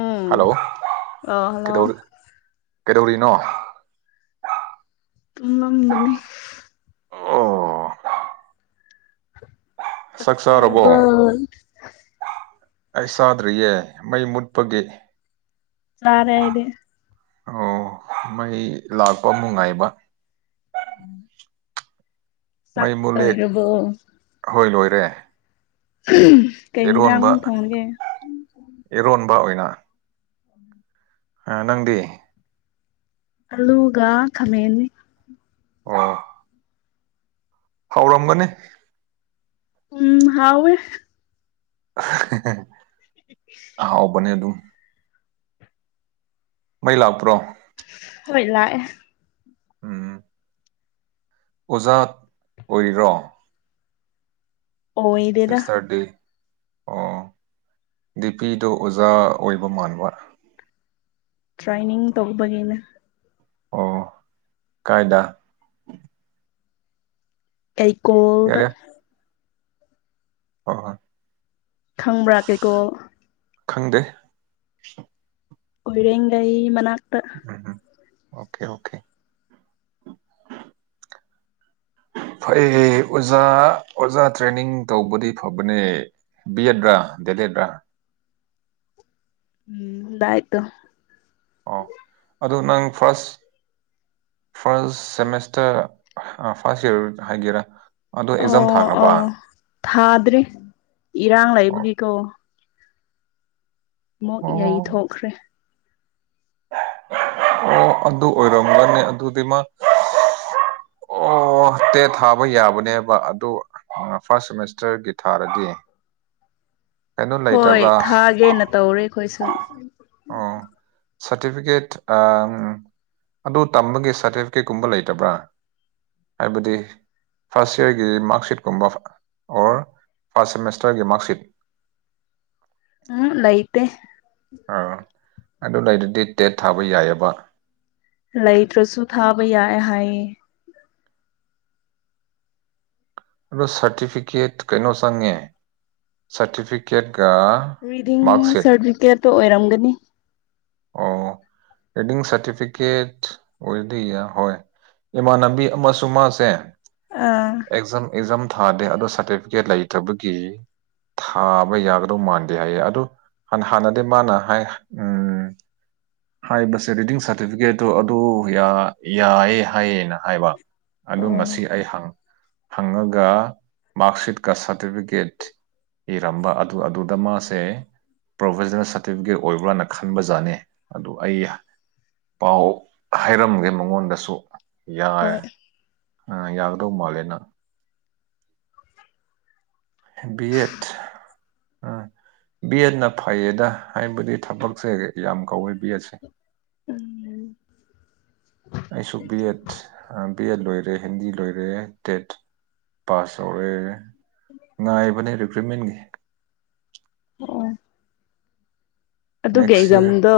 ꯎꯝ hello ꯑꯥ hello ꯀꯩꯗꯧ ꯀꯩꯗꯧꯔꯤꯅꯣ ꯇꯨꯝꯃꯝꯕꯅꯦ ꯑꯣ ꯆꯥꯛ ꯆꯥꯔꯕꯣ ꯆꯥꯛꯆꯥꯔꯕꯣ ꯑꯩ ꯆꯥꯗ꯭ꯔꯤꯌꯦ ꯃꯩ ꯃꯨꯠꯄꯒꯤ ꯆꯥꯔꯦ ꯑꯩꯗꯤ ꯑꯣ ꯃꯩ ꯂꯥꯛꯄ ꯑꯃꯨꯛ ꯉꯥꯏꯕ ꯎꯝ ꯃꯩ ꯃꯨꯂꯦ ꯑꯍꯣꯏ ꯂꯣꯏꯔꯦ ꯀꯩ ꯏꯟꯖꯥꯡ ꯑꯦꯔꯣꯟꯕ ꯊꯣꯡꯒꯦ ꯑꯦꯔꯣꯟꯕ ꯑꯣꯏꯅ ꯍꯥ ꯅꯪꯗꯤ ꯑꯜꯂꯨꯒ ꯈꯥꯃꯦꯟꯅꯦ ꯑꯣ ꯍꯥꯎꯔꯝꯒꯅꯤ ꯎꯝ ꯍꯥꯎꯋꯦ ꯍꯥꯍꯥ ꯍꯥꯎꯕꯅꯦ ꯑꯗꯨꯝ ꯃꯩ ꯂꯥꯛꯄ꯭ꯔꯣ ꯍꯣꯏ ꯂꯥꯛꯑꯦ ꯎꯝ ꯑꯣꯖꯥ ꯑꯣꯏꯔꯤꯔꯣ ꯑꯣꯢꯗꯦꯗ ꯁꯤꯁꯇꯔꯗꯤ ꯑꯣ ꯗꯤꯄꯤꯗꯣ ꯑꯣꯖꯥ ꯑꯣꯏꯕ ꯃꯥꯟꯕ ꯇ꯭ꯔꯦꯟꯅꯤꯡ ꯇꯧꯕꯒꯤꯅꯦ ꯑꯣ ꯀꯥꯏꯗ ꯀꯩꯀꯣꯜꯗ ꯍꯣ ꯍꯣꯏ ꯈꯪꯕ꯭ꯔꯥ ꯀꯩꯀꯣꯜ ꯈꯪꯗꯦ ꯀꯣꯢꯔꯦꯡꯂꯩ ꯃꯅꯥꯛ ꯎꯝ ꯎꯝ ꯑꯣꯀꯦ ꯑꯣꯀꯦ ꯐꯩꯌꯦ ꯑꯣꯖꯥ ꯑꯣꯖꯥ ꯇ꯭ꯔꯦꯅꯤꯡ ꯇꯧꯕꯗꯤ ꯐꯕꯅꯦ ꯕꯤꯑꯦꯗꯔꯥ ꯑꯦꯗꯦꯗꯔꯥ ꯎꯝ ꯗꯥꯏꯠꯇꯣ ꯑꯣ ꯑꯗꯣ ꯅꯪ first first semester first year ꯍꯥꯏꯒꯦꯔ ꯑꯣ ꯑꯣ ꯊꯥꯗ꯭ꯔꯤ ꯏꯔꯥꯡ ꯑꯣ ꯂꯩꯕꯒꯤꯀꯣ ꯑꯃꯨꯛ ꯌꯩ ꯑꯣ ꯊꯣꯛꯈ꯭ꯔꯦ ꯑꯣ ꯑꯗꯨ ꯑꯣꯏꯔꯝꯒꯅꯤ ꯑꯗꯨꯗꯤ ꯃꯥ ꯑꯣ ꯇꯦꯠ ꯊꯥꯕ ꯌꯥꯕꯅꯦꯕ ꯑꯗꯨ ꯐꯥꯔꯁ ꯁꯦꯃꯦꯁꯇꯔꯒꯤ ꯊꯥꯔꯗꯤ ꯀꯩꯅꯣ ꯍꯣꯏ ꯂꯩꯇꯕ꯭ꯔꯥ ꯊꯥꯒꯦꯅ ꯇꯧꯔꯦ ꯑꯩꯈꯣꯏꯁꯨ ꯑꯣ ꯁꯥꯔꯇꯤꯐꯤꯀꯦꯠ ꯑꯥ ꯑꯗꯨ ꯇꯝꯕꯒꯤ ꯁꯥꯔꯇꯤꯐꯤꯀꯦꯠꯀꯨꯝꯕ ꯂꯩꯇꯕ꯭ꯔꯥ ꯍꯥꯏꯕꯗꯤ ꯐꯥꯔꯁ ꯏꯌꯥꯔꯒꯤ ꯃꯥꯔꯛꯁꯤꯠꯀꯨꯝꯕ ꯑꯣꯔ ꯐꯥꯔꯁ ꯁꯦꯃꯦꯁꯇꯔꯒꯤ ꯃꯥꯔꯛꯁꯤꯠ [inaudible] ꯎꯝ ꯂꯥꯏꯇꯦ ꯑꯥ ꯑꯗꯨ ꯂꯩꯔꯗꯤ ꯇꯦꯠ ꯊꯥꯕ ꯌꯥꯏꯑꯕ ꯂꯩꯇ꯭ꯔꯁꯨ ꯊꯥꯕ ꯌꯥꯏ ꯍꯥꯏꯌꯦ ꯑꯗꯣ ꯁꯥꯔꯇꯤꯐꯤꯀꯦꯠ ꯀꯩꯅꯣ ꯆꯪꯉꯦ ꯁꯥꯔꯇꯤꯐꯤꯀꯦꯠ ꯔꯤꯗꯤꯡ ꯁꯥꯔꯇꯤꯐꯤꯀꯦꯠꯇꯣ ꯑꯣꯏꯔꯝꯒꯅꯤ ꯑꯣ ꯔꯤꯗꯤꯡ ꯁꯔꯇꯤꯐꯤꯀꯦꯠ ꯑꯣꯏꯗꯤ ꯌꯥ ꯍꯣꯏ ꯏꯃꯥꯟꯅꯕꯤ ꯑꯃꯁꯨ ꯃꯥꯁꯦ ꯑꯥ ꯑꯦꯛꯖꯥꯝ ꯑꯦꯛꯖꯥꯝ ꯊꯥꯗꯦ ꯑꯗꯣ ꯁꯥꯔꯇꯤꯐꯤꯀꯦꯠ ꯂꯩꯇꯕꯒꯤ ꯊꯥꯕ ꯌꯥꯒꯗꯧ ꯃꯥꯟꯗꯦ ꯍꯥꯏꯌꯦ ꯑꯗꯨ ꯍꯥꯟ ꯍꯥꯟꯅꯗꯤ ꯃꯥꯅ ꯍꯥꯏ ꯎꯝ ꯍꯥꯏꯕꯁꯦ ꯔꯤꯗꯤꯡ ꯁꯥꯔꯇꯤꯐꯤꯀꯦꯠꯇꯣ ꯑꯗꯨ ꯌꯥ ꯌꯥꯏꯌꯦ ꯍꯥꯏꯌꯦꯅ ꯍꯥꯏꯕ ꯑꯗꯨ ꯑꯣ ꯉꯁꯤ ꯑꯩ ꯍꯪ ꯍꯪꯉꯒ ꯃꯥꯔꯛꯁꯤꯠꯀ ꯁꯥꯔꯇꯤꯐꯤꯀꯦꯠ ꯄꯤꯔꯝꯕ ꯑꯗꯨ ꯑꯗꯨꯗ ꯃꯥꯁꯦ ꯄ꯭ꯔꯣꯕꯖꯅꯦꯜ ꯁꯥꯔꯇꯤꯐꯤꯀꯦꯠ ꯑꯣꯏꯕ꯭ꯔꯥꯅ ꯈꯟꯕꯖꯥꯠꯅꯤ ꯑꯗꯨ ꯑꯩ ꯄꯥꯎ ꯍꯥꯏꯔꯝꯒꯦ ꯃꯉꯣꯟꯗꯁꯨ ꯌꯥꯢ ꯍꯣꯏ ꯑꯥ ꯌꯥꯒꯗꯧ ꯃꯥꯜꯂꯦꯅ ꯕꯤ ꯑꯦꯠ ꯑ ꯕꯤ ꯑꯦꯠꯅ ꯐꯩꯌꯦꯗ ꯍꯥꯏꯕꯗꯤ ꯊꯕꯛꯁꯦ ꯌꯥꯝ ꯀꯧꯋꯦꯕꯤꯑꯦꯠꯁꯦ ꯎꯝ ꯑꯩꯁꯨ ꯕꯤ ꯑꯦꯠ ꯑ ꯕꯤ ꯑꯦꯠ ꯂꯣꯏꯔꯦ ꯍꯤꯟꯗꯤ ꯂꯣꯏꯔꯦ ꯇꯦꯠ ꯄꯥꯁ ꯇꯧꯔꯦ ꯉꯥꯏꯕꯅꯦ ꯔꯤꯀ꯭ꯔꯨꯏꯠꯃꯦꯟꯒꯤ ꯑꯣ ꯑꯗꯨꯒꯤ ꯅꯦꯛꯁ ꯌꯔ ꯑꯦꯛꯖꯥꯝꯗꯣ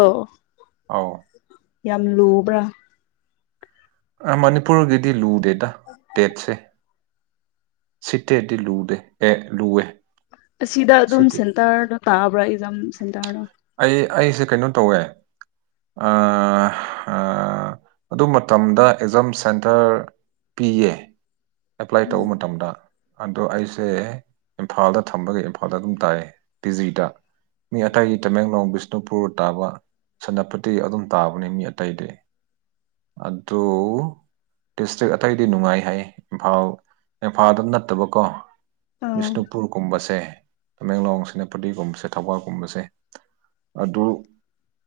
ꯑꯥꯎ ꯌꯥꯝ ꯂꯨꯕ꯭ꯔꯥ ꯑ ꯃꯅꯤꯄꯨꯔꯒꯤꯗꯤ ꯂꯨꯗꯦꯗ ꯇꯦꯠꯁꯦ ꯁꯤꯇꯦꯠꯗꯤ ꯂꯨꯗꯦ ꯑꯦ ꯂꯨꯋꯦ ꯑꯁꯤꯗ ꯑꯗꯨꯝ ꯁꯤꯇꯤ ꯁꯦꯟꯇꯔꯗꯣ ꯇꯥꯕ꯭ꯔꯥ ꯑꯦꯖꯝ ꯁꯦꯟꯇꯔꯗꯣ ꯑꯩ ꯑꯩꯁꯦ ꯀꯩꯅꯣ ꯇꯧꯋꯦ ꯑꯥ ꯑꯥ ꯑꯗꯨ ꯃꯇꯝꯗ ꯑꯦꯛꯖꯥꯝ ꯁꯦꯟꯇꯔ ꯄꯤꯌꯦ ꯑꯦꯄ꯭ꯂꯥꯏ ꯇꯧꯕ ꯃꯇꯝꯗ ꯑꯗꯣ ꯑꯩꯁꯦ ꯏꯝꯐꯥꯜꯗ ꯊꯝꯕꯒ ꯏꯝꯐꯥꯜꯗ ꯑꯗꯨꯝ ꯇꯥꯏꯑꯌꯦ ꯇꯤ ꯖꯤꯗ ꯃꯤ ꯑꯇꯩ ꯇꯃꯦꯡꯂꯣꯡ ꯕꯤꯁꯅꯨꯄꯨꯔ ꯇꯥꯕ ꯁꯦꯅꯥꯄꯇꯤ ꯑꯗꯨꯝ ꯇꯥꯕꯅꯤ ꯃꯤ ꯑꯇꯩꯗꯤ ꯑꯗꯨ ꯗꯤꯁꯇ꯭ꯔꯤꯛ ꯑꯇꯩꯗꯤ ꯅꯨꯡꯉꯥꯏ ꯍꯥꯏꯌꯦ ꯏꯝꯐꯥꯜ ꯏꯝꯐꯥꯜꯗ ꯅꯠꯇꯕꯀꯣ ꯑꯥ ꯕꯤꯁꯅꯨꯄꯨꯔꯒꯨꯝꯕꯁꯦ ꯇꯃꯦꯡꯂꯣꯡ ꯁꯦꯅꯥꯄꯗꯤꯒꯨꯝꯕꯁꯦ ꯊꯧꯕꯥꯜꯒꯨꯝꯕꯁꯦ ꯑꯗꯨ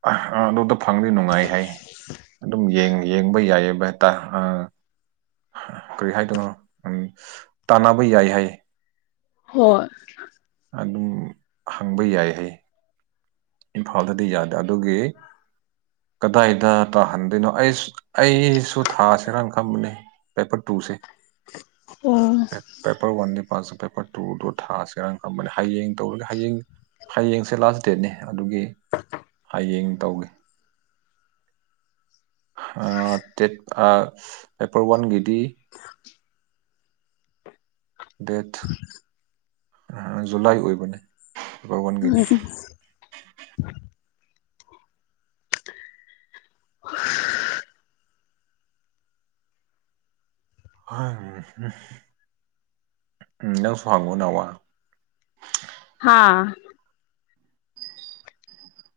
ꯑ ꯑꯗꯨꯗ ꯐꯪꯗꯤ ꯅꯨꯡꯉꯥꯏ ꯍꯥꯏꯌꯦ ꯑꯗꯨꯝ ꯌꯦꯡ ꯌꯦꯡꯕ ꯌꯥꯏꯑꯕ ꯍꯦꯇꯥ ꯑꯥ ꯀꯔꯤ ꯍꯥꯏꯗꯣꯏꯅꯣ ꯑꯪ ꯇꯥꯟꯅꯕ ꯌꯥꯏ ꯍꯥꯏꯌꯦ ꯍꯣꯏ ꯑꯗꯨꯝ ꯍꯪꯕ ꯌꯥꯏ ꯍꯥꯏꯌꯦ ꯏꯝꯐꯥꯜꯗꯗꯤ ꯌꯥꯗ ꯑꯗꯨꯒꯤ ꯀꯗꯥꯏꯗ ꯇꯥꯍꯟꯗꯣꯏꯅꯣ ꯑꯩ ꯑꯩꯁꯨ ꯊꯥꯁꯤꯔꯥꯅ ꯈꯪꯕꯅꯤ ꯄꯦꯄꯔ ꯇꯨꯁꯦ ꯄꯦꯄꯔ ꯋꯥꯟꯗꯤ ꯄꯥꯁ ꯄꯦꯄꯔ ꯇꯨꯗꯣ ꯊꯥꯁꯤꯔ ꯑꯝꯅ ꯍꯌꯦꯡ ꯇꯧꯔꯒ ꯍꯌꯦꯡ ꯍꯌꯦꯡꯁꯦ ꯂꯥꯁ ꯗꯦꯠꯅꯦ ꯑꯗꯨꯒꯤ ꯍꯌꯦꯡ ꯇꯧꯅꯤ ꯑ ꯇꯦꯠ ꯑ ꯄꯦꯄꯔ ꯋꯥꯟꯒꯤꯗꯤ ꯗꯦꯠ ꯑ ꯖꯨꯂꯥꯏ ꯑꯣꯏꯕꯅꯦ ꯄꯦꯄꯔ ꯑ ꯋꯥꯟꯒꯤꯗꯤ ꯑꯗꯨꯅꯦ [unintelligible] ꯎꯝ ꯅꯪꯁꯨꯍꯪꯉꯣ ꯅꯥ ꯋꯥ ꯍꯥꯥ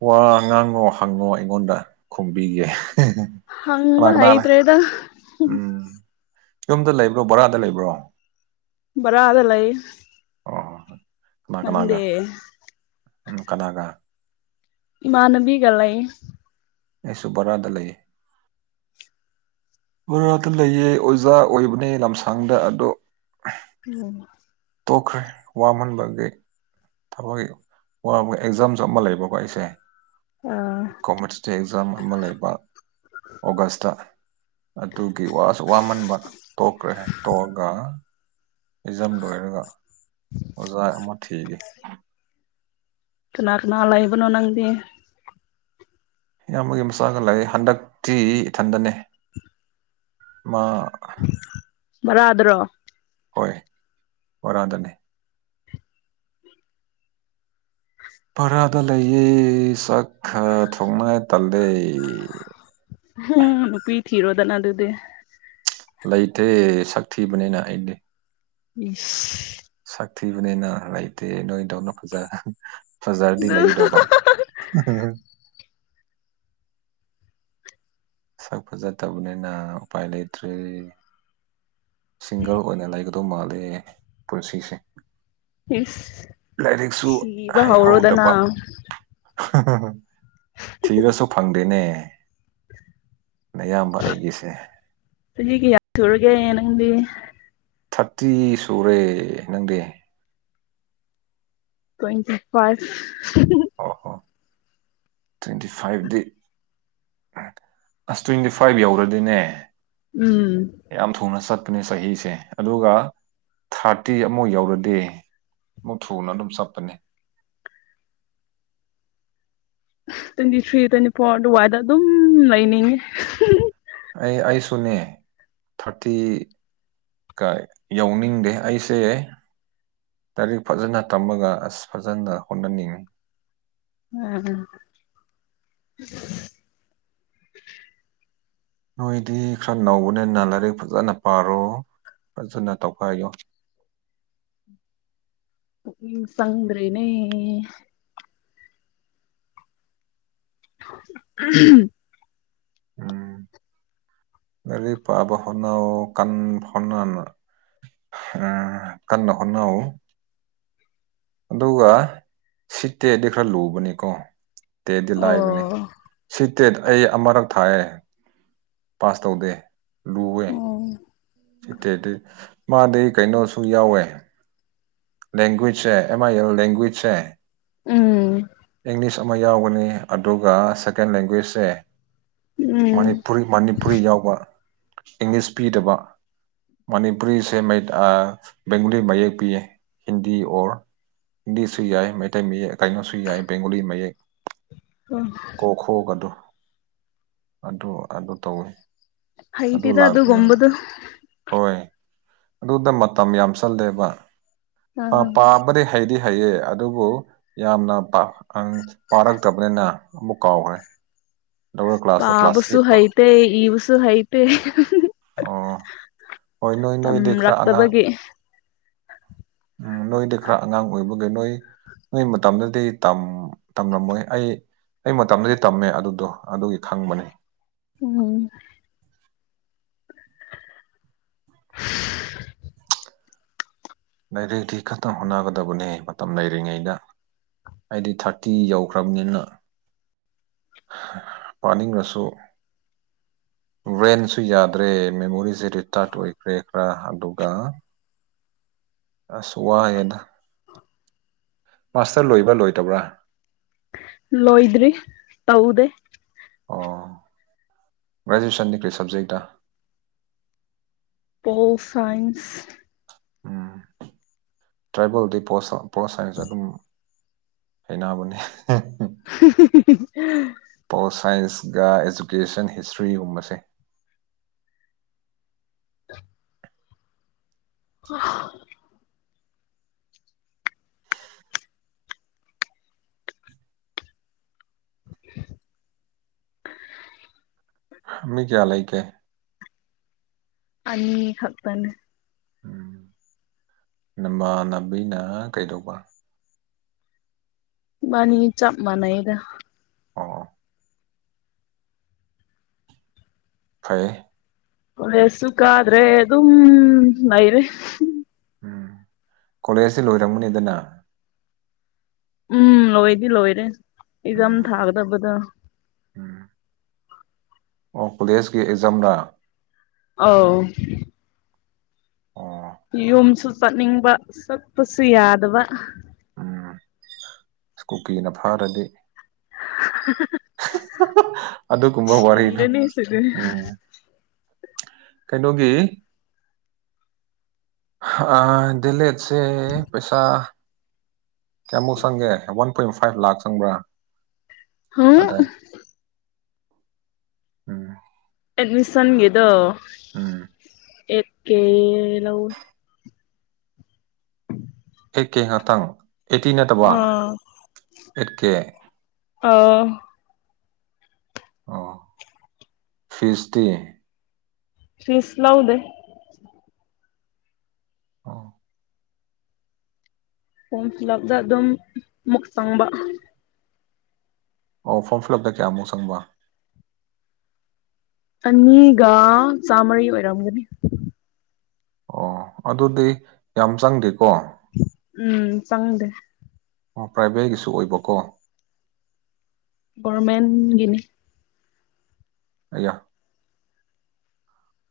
ꯋꯥ ꯉꯥꯡꯉꯣ ꯍꯪꯉꯣ ꯑꯩꯉꯣꯟꯗ ꯈꯨꯝꯕꯤꯒꯦ ꯍꯪꯕ ꯀꯅꯥ ꯀꯅꯥ ꯂꯩ ꯍꯩꯇ꯭ꯔꯦꯗ ꯎꯝ ꯌꯨꯝꯗ ꯂꯩꯕ꯭ꯔꯣ ꯚꯔꯥꯗ ꯂꯩꯕ꯭ꯔꯣ ꯚꯔꯥꯗ ꯂꯩꯌꯦ ꯑꯣ ꯀꯅꯥ ꯀꯅꯥꯒ ꯎꯝ ꯀꯅꯥꯒ ꯏꯃꯥꯟꯅꯕꯤꯒ ꯂꯩꯌꯦ ꯑꯩꯁꯨ ꯕꯔꯥꯗ ꯂꯩꯌꯦ ꯕꯔꯥꯗ ꯂꯩꯌꯦ ꯑꯣꯖꯥ ꯑꯣꯏꯕꯅꯦ ꯂꯝꯁꯥꯡꯗ ꯑꯗꯣ ꯎꯝ ꯇꯣꯛꯈ꯭ꯔꯦ ꯋꯥꯃꯟꯕꯒꯤ ꯊꯕꯛ ꯋꯥꯕ ꯑꯦꯛꯖꯥꯝꯁꯨ ꯑꯃ ꯂꯩꯕꯀꯣ ꯑꯩꯁꯦ ꯑꯥ ꯀꯣꯝꯄꯤꯇꯤꯇꯤꯞ ꯑꯦꯛꯖꯥꯝ ꯑꯃ ꯂꯩꯕ ꯑꯣꯒꯁꯇ ꯑꯗꯨꯒꯤ ꯋꯥꯁꯨ ꯋꯥꯃꯟꯕ ꯇꯣꯛꯈ꯭ꯔꯦ ꯇꯣꯛꯑꯒ ꯑꯦꯛꯖꯝ ꯂꯣꯏꯔꯒ ꯑꯣꯖꯥ ꯑꯃ ꯊꯤꯒꯦ ꯀꯅꯥ ꯀꯅꯥ ꯂꯩꯕꯅꯣ ꯅꯪꯗꯤ ꯏꯌꯥꯝꯕꯒꯤ ꯃꯆꯥꯒ ꯂꯩꯌꯦ ꯍꯟꯗꯛꯇꯤ ꯏꯊꯟꯗꯅꯦ ꯃꯥ ꯚꯔꯥꯗꯔꯣ ꯍꯣꯏ ꯕꯔꯥꯗꯅꯦ ꯚꯔꯥꯗ ꯂꯩꯌꯦ ꯆꯛ ꯈ ꯊꯣꯡꯅꯤꯡꯉꯥꯏ ꯇꯜꯂꯦ ꯍꯝ ꯅꯨꯄꯤ ꯊꯤꯔꯣꯗꯅ ꯑꯗꯨꯗꯤ ꯂꯩꯇꯦ ꯁꯛꯊꯤꯕꯅꯤꯅ ꯑꯩꯗꯤ ꯏꯁ ꯁꯛ ꯊꯤꯕꯅꯤꯅ ꯂꯩꯇꯦ ꯅꯣꯏꯗꯧꯅ ꯐꯖ ꯐꯖꯔꯗꯤ ꯑꯗꯨ ꯂꯩꯗꯧꯕ ꯍ ꯍ ꯁꯛ ꯐꯖꯗꯕꯅꯤꯅ ꯎꯄꯥꯏ ꯂꯩꯇ꯭ꯔꯦ ꯁꯤꯡꯒꯜ ꯑꯣꯏꯅ ꯂꯩꯒꯗꯧ ꯃꯥꯜꯂꯦ ꯄꯨꯟꯁꯤꯁꯦ ꯏꯁ ꯂꯥꯏꯔꯤꯛꯁꯨ ꯊꯤꯕ ꯍꯧꯥꯔꯣꯗꯅ ꯍ ꯍ ꯍ ꯊꯤꯔꯁꯨ ꯐꯪꯗꯦꯅꯦ ꯑꯌꯥꯝꯕ ꯑꯩꯒꯤꯁꯦ ꯆꯍꯤ ꯀꯌꯥ ꯍꯨꯔꯒꯦ ꯅꯪꯗꯤ ꯊꯥꯔꯇꯤ ꯁꯨꯔꯦ ꯅꯪꯗꯤ ꯇ꯭ꯋꯦꯟꯇꯤ ꯐꯥꯢꯕ ꯑꯣ ꯑꯣ ꯇ꯭ꯋꯦꯟꯇꯤ ꯐꯥꯏꯚꯗꯤ ꯑꯁ ꯇ꯭ꯋꯦꯟꯇꯤ ꯐꯥꯏꯚ ꯌꯧꯔꯗꯤꯅꯦ ꯎꯝ ꯌꯥꯝ ꯊꯨꯅ ꯆꯠ ꯅꯦ ꯆꯍꯤꯁꯦ ꯑꯗꯨꯒ ꯊꯥꯔꯇꯤ ꯑꯃꯨꯛ ꯌꯧꯔꯗꯤ ꯃꯨꯛ ꯊꯨꯅ ꯑꯗꯨꯝ ꯆꯠꯄꯅꯦ ꯇ꯭ꯋꯦꯟꯇꯤ ꯊ꯭ꯔꯤ ꯇ꯭ꯋꯦꯟꯇꯤ ꯐꯣꯔ ꯑꯗꯨꯋꯥꯏꯗ ꯑꯗꯨꯝ ꯂꯩꯅꯤꯡꯉꯦ ꯍꯝꯍꯝ ꯑꯩ ꯑꯩꯁꯨꯅꯦ ꯊꯥꯔꯇꯤ ꯒ ꯌꯧꯅꯤꯡꯗꯦ ꯑꯩꯁꯦ ꯂꯥꯏꯔꯤꯛ ꯐꯖꯅ ꯇꯝꯃꯒ ꯑꯁ ꯐꯖꯅ ꯍꯣꯠꯅꯅꯤꯡ ꯑ ꯑꯗꯨ ꯅꯣꯏꯗꯤ ꯈꯔ ꯅꯧꯕꯅꯦꯅ ꯂꯥꯏꯔꯤꯛ ꯐꯖꯅ ꯄꯥꯔꯣ ꯐꯖꯅ ꯇꯧꯈꯥꯏꯌꯣ [inaudible] ꯄꯨꯛꯅꯤꯡ ꯆꯗ꯭ꯔꯦꯅꯦ ꯑꯍꯝ ꯎꯝ ꯂꯥꯢꯔꯤꯛ ꯄꯥꯕ ꯍꯣꯠꯅꯧꯋꯣ ꯀꯟ ꯍꯣꯠꯅꯅ ꯍꯥ ꯀꯟꯅ ꯍꯣꯠꯅꯧꯋꯣ ꯑꯗꯨꯒ ꯁꯤ ꯇꯦꯠꯗꯤ ꯈꯔ ꯂꯨꯕꯅꯦꯀꯣ ꯇꯦꯗꯤ ꯂꯥꯏꯕꯅꯦ ꯑꯣ ꯁꯤꯠꯇꯦꯠ ꯑꯩ ꯑꯃꯔꯛ ꯊꯥꯢꯌꯦ ꯄꯥꯁ ꯇꯧꯗꯦ ꯑꯣ ꯁꯤ ꯇꯦꯠꯗꯤ ꯃꯥꯗꯤ ꯀꯩꯅꯣꯁꯨ ꯌꯥꯎꯋꯦ ꯂꯦꯡꯒ꯭ꯋꯦꯖꯁꯦ ꯑꯦꯝ ꯑꯥꯏ ꯑꯦꯜ ꯂꯦꯡꯒ꯭ꯋꯦꯖꯁꯦ ꯎꯝ ꯏꯂꯤꯁ ꯑꯃ ꯌꯥꯎꯕꯅꯦ ꯑꯗꯨꯒ ꯁꯦꯀꯦꯟ ꯂꯦꯡꯒ꯭ꯋꯦꯁꯁꯦ ꯃꯅꯤꯄꯨꯔꯤ ꯃꯅꯤꯄꯨꯔꯤ ꯌꯥꯎꯕ ꯏꯪꯂꯤꯁ ꯄꯤꯗꯕ ꯃꯅꯤꯄꯨꯔꯤꯁꯦ ꯃꯩꯠ ꯑꯥ ꯕꯦꯡꯒꯣꯂꯤ ꯃꯌꯦꯛ ꯄꯤꯌꯦ ꯍꯤꯟꯗꯤ ꯑꯣꯔ ꯏꯪꯂꯤꯁꯁꯨ ꯌꯥꯏꯌꯦ ꯃꯩꯇꯩ ꯃꯌꯦꯛ ꯀꯩꯅꯣꯁꯨ ꯌꯥꯏꯌꯦ ꯕꯦꯡꯒꯣꯂꯤ ꯃꯌꯦꯛ ꯎꯝ ꯀꯣ ꯈꯣꯒꯗꯨ ꯑꯗꯨ ꯑꯗꯨ ꯇꯧꯋꯦ ꯑꯗꯨ ꯍꯩꯇꯦꯗ ꯂꯥꯛꯄꯅꯤꯅ ꯑꯗꯨꯒꯨꯝꯕꯗꯣ ꯍꯣꯏ ꯑꯗꯨꯗ ꯃꯇꯝ ꯌꯥꯝ ꯆꯠꯂꯦꯕ ꯑꯥ ꯄꯥꯕꯗꯤ ꯍꯩꯗꯤ ꯍꯩꯌꯦ ꯑꯗꯨꯕꯨ ꯌꯥꯝꯅ ꯄꯥ ꯑꯪ ꯄꯥꯔꯛꯇꯕꯅꯤꯅ ꯑꯃꯨꯛ ꯀꯥꯎꯈ꯭ꯔꯦ ꯂꯧꯔ ꯀ꯭ꯂꯥꯁꯇ ꯀ꯭ꯂꯥꯁ ꯄꯥꯕꯁꯨ ꯑꯩꯠ ꯐꯥꯎ ꯍꯩꯇꯦ ꯏꯕꯁꯨ ꯍꯩꯇꯦ ꯍꯦꯍꯦꯍꯦꯍꯨꯝ ꯑꯣ ꯍꯣꯏ ꯅꯣꯏ ꯅꯣꯏꯗꯤ ꯈꯔ ꯑꯉꯥꯡ ꯇꯝꯔꯛꯇꯕꯒꯤ ꯎꯝ ꯅꯣꯏꯗꯤ ꯈꯔ ꯑꯉꯥꯡ ꯑꯣꯏꯕꯒ ꯅꯣꯏ ꯅꯣꯏ ꯃꯇꯝꯗꯗꯤ ꯇꯝ ꯇꯝꯔꯝꯃꯣꯏ ꯑꯩ ꯑꯩ ꯃꯇꯝꯗꯗꯤ ꯇꯝꯃꯦ ꯑꯗꯨꯗꯣ ꯑꯗꯨꯒꯤ ꯈꯪꯕꯅꯦ ꯎꯝ ꯂꯥꯏꯔꯤꯛꯇꯤ ꯈꯛꯇ ꯍꯣꯠꯅꯒꯗꯕꯅꯦ ꯃꯇꯝ ꯂꯩꯔꯤꯉꯩꯗ ꯑꯩꯗꯤ ꯊꯥꯔꯇꯤ ꯌꯧꯈ꯭ꯔꯝꯅꯤꯅ ꯍꯥ ꯄꯥꯅꯤꯡꯔꯁꯨ ꯕ꯭ꯔꯦꯟꯁꯨ ꯌꯥꯗ꯭ꯔꯦ ꯃꯦꯃꯣꯔꯤꯁꯦ ꯔꯤꯇꯥꯔꯠ ꯑꯣꯏꯈ꯭ꯔꯦ ꯈꯔ ꯑꯗꯨꯒ ꯑꯁ ꯋꯥꯢꯌꯦꯗ ꯃꯥꯁꯇꯔ ꯂꯣꯏꯕ꯭ꯔ ꯂꯣꯏꯗꯕ꯭ꯔꯥ ꯂꯣꯏꯗ꯭ꯔꯤ ꯇꯧꯗꯦ ꯑꯣ ꯒ꯭ꯔꯦꯖꯨꯌꯦꯁꯟꯗꯤ ꯀꯩ ꯁꯕꯖꯦꯛꯇ ꯄꯣꯜ ꯁꯥꯏꯟꯁ ꯎꯝ ꯇ꯭ꯔꯥꯏꯕꯦꯜꯗꯤ ꯄꯣꯜ ꯁꯥ ꯄꯣꯜ ꯁꯥꯏꯟꯁ ꯑꯗꯨꯝ ꯍꯩꯅꯕꯅꯦ ꯍꯤꯍꯤꯍꯤꯍꯤ ꯍꯥ ꯒꯥ ꯑꯦꯖꯨꯀꯦꯁꯟ ꯍꯤꯁꯇ꯭ꯔꯤꯒꯨꯝꯕꯁꯦ ꯍꯥ [inaudible] ꯍꯥ ꯃꯤ ꯀꯌꯥ ꯂꯩꯒꯦ ꯑꯅꯤ ꯈꯛꯇꯅꯦ ꯎꯝ ꯅꯃꯥꯟꯅꯕꯤꯅ ꯀꯩꯗꯧꯕ ꯕꯥꯟꯅꯤ ꯆꯞ ꯃꯥꯟꯅꯩꯗ ꯑꯣ ꯐꯩꯌꯦ ꯀꯣꯂꯦꯖꯁꯨ ꯀꯥꯗ꯭ꯔꯦ ꯑꯗꯨꯝ ꯂꯩꯔꯦ ꯍꯨꯝ ꯎꯝ ꯀꯣꯂꯦꯖꯁꯤ ꯂꯣꯏꯔꯝꯒꯅꯤꯗꯅ ꯎꯝ ꯂꯣꯏꯗꯤ ꯂꯣꯏꯔꯦ ꯏꯖꯥꯝ ꯎꯝ ꯊꯥꯒꯗꯕꯗ ꯎꯝ ꯑꯣ ꯀꯣꯂꯦꯖꯀꯤ ꯑꯦꯖꯝꯔꯥ ꯑꯥꯎ ꯑꯣ ꯌꯨꯝꯁꯨ ꯆꯠꯅꯤꯡꯕ ꯆꯠꯄꯁꯨ ꯌꯥꯗꯕ ꯎꯝ ꯁ ꯀꯨꯀꯤꯅ ꯐꯥꯔꯗꯤ ꯍꯍ ꯑꯗꯨꯒꯨꯝꯕ ꯋꯥꯔꯤꯗꯣ ꯁꯤꯔꯅꯤ ꯁꯤꯗꯤ ꯎꯝ ꯀꯩꯅꯣꯒꯤ ꯑ ꯗꯤꯂꯦꯠ ꯁꯦ ꯄꯩꯁꯥ ꯀꯌꯥꯃꯨꯛ ꯆꯪꯒꯦ ꯋꯥꯟ ꯄꯣꯏꯟ ꯐꯥꯏꯚ ꯂꯥꯛ ꯆꯪꯕ꯭ꯔꯥ ꯍꯥ ꯑꯗꯥꯏ ꯎꯝ ꯑꯦꯠꯃꯤꯁꯟꯒꯤꯗꯣ ꯎꯝ ꯑꯩꯠ ꯀꯦ ꯂꯧ ꯑꯩꯠ ꯀꯦ ꯉꯥꯇꯪ ꯑꯩꯠꯇꯤ ꯅꯠꯇꯕ ꯑꯥ ꯑꯩꯠ ꯀꯦ ꯑꯥ ꯑ ꯐꯤꯁꯇꯤ ꯐꯤꯁ ꯂꯧꯗꯦ ꯑꯣ ꯐꯣꯔꯝ ꯐꯤꯜꯂꯞꯗ ꯑꯗꯨꯝ ꯃꯨꯛ ꯆꯪꯕ ꯑꯣ ꯐꯣꯔꯝ ꯐꯤꯜꯂꯞꯗ ꯀꯌꯥꯃꯨ ꯆꯪꯕꯥꯥ ꯑꯅꯤꯒ ꯆꯥꯝꯃꯔꯤ ꯑꯣꯏꯔꯝꯒꯅꯤ ꯑꯣ ꯑꯗꯨꯗꯤ ꯌꯥꯝ ꯆꯪꯗꯦꯀꯣ ꯎꯝ ꯆꯪꯗꯦ ꯑꯣ ꯄ꯭ꯔꯥꯏꯚꯦꯠꯒꯤꯁꯨ ꯑꯣꯏꯕꯀꯣ ꯒꯣꯔꯃꯦꯟꯒꯤꯅꯤ ꯑꯩꯌꯥ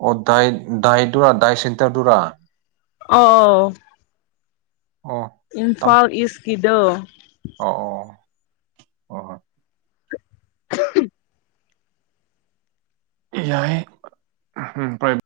ꯑꯣ ꯗꯥꯏꯠ ꯗꯥꯏꯇꯨꯔꯥ ꯗꯥꯏꯠ ꯁꯦꯟꯇꯔꯗꯨꯔꯥ ꯑꯣ ꯑꯣ ꯑꯣ ꯑꯣ ꯇꯝ ꯏꯝꯐꯥꯜ ꯏꯁ ꯀꯤꯗꯣ ꯑꯣ ꯑꯣ ꯍꯣ ꯍꯣꯏ ꯍꯝ ꯑꯦ ꯌꯥꯏꯌꯦ ꯑꯝ ꯑꯝ ꯄ꯭ꯔꯥꯢ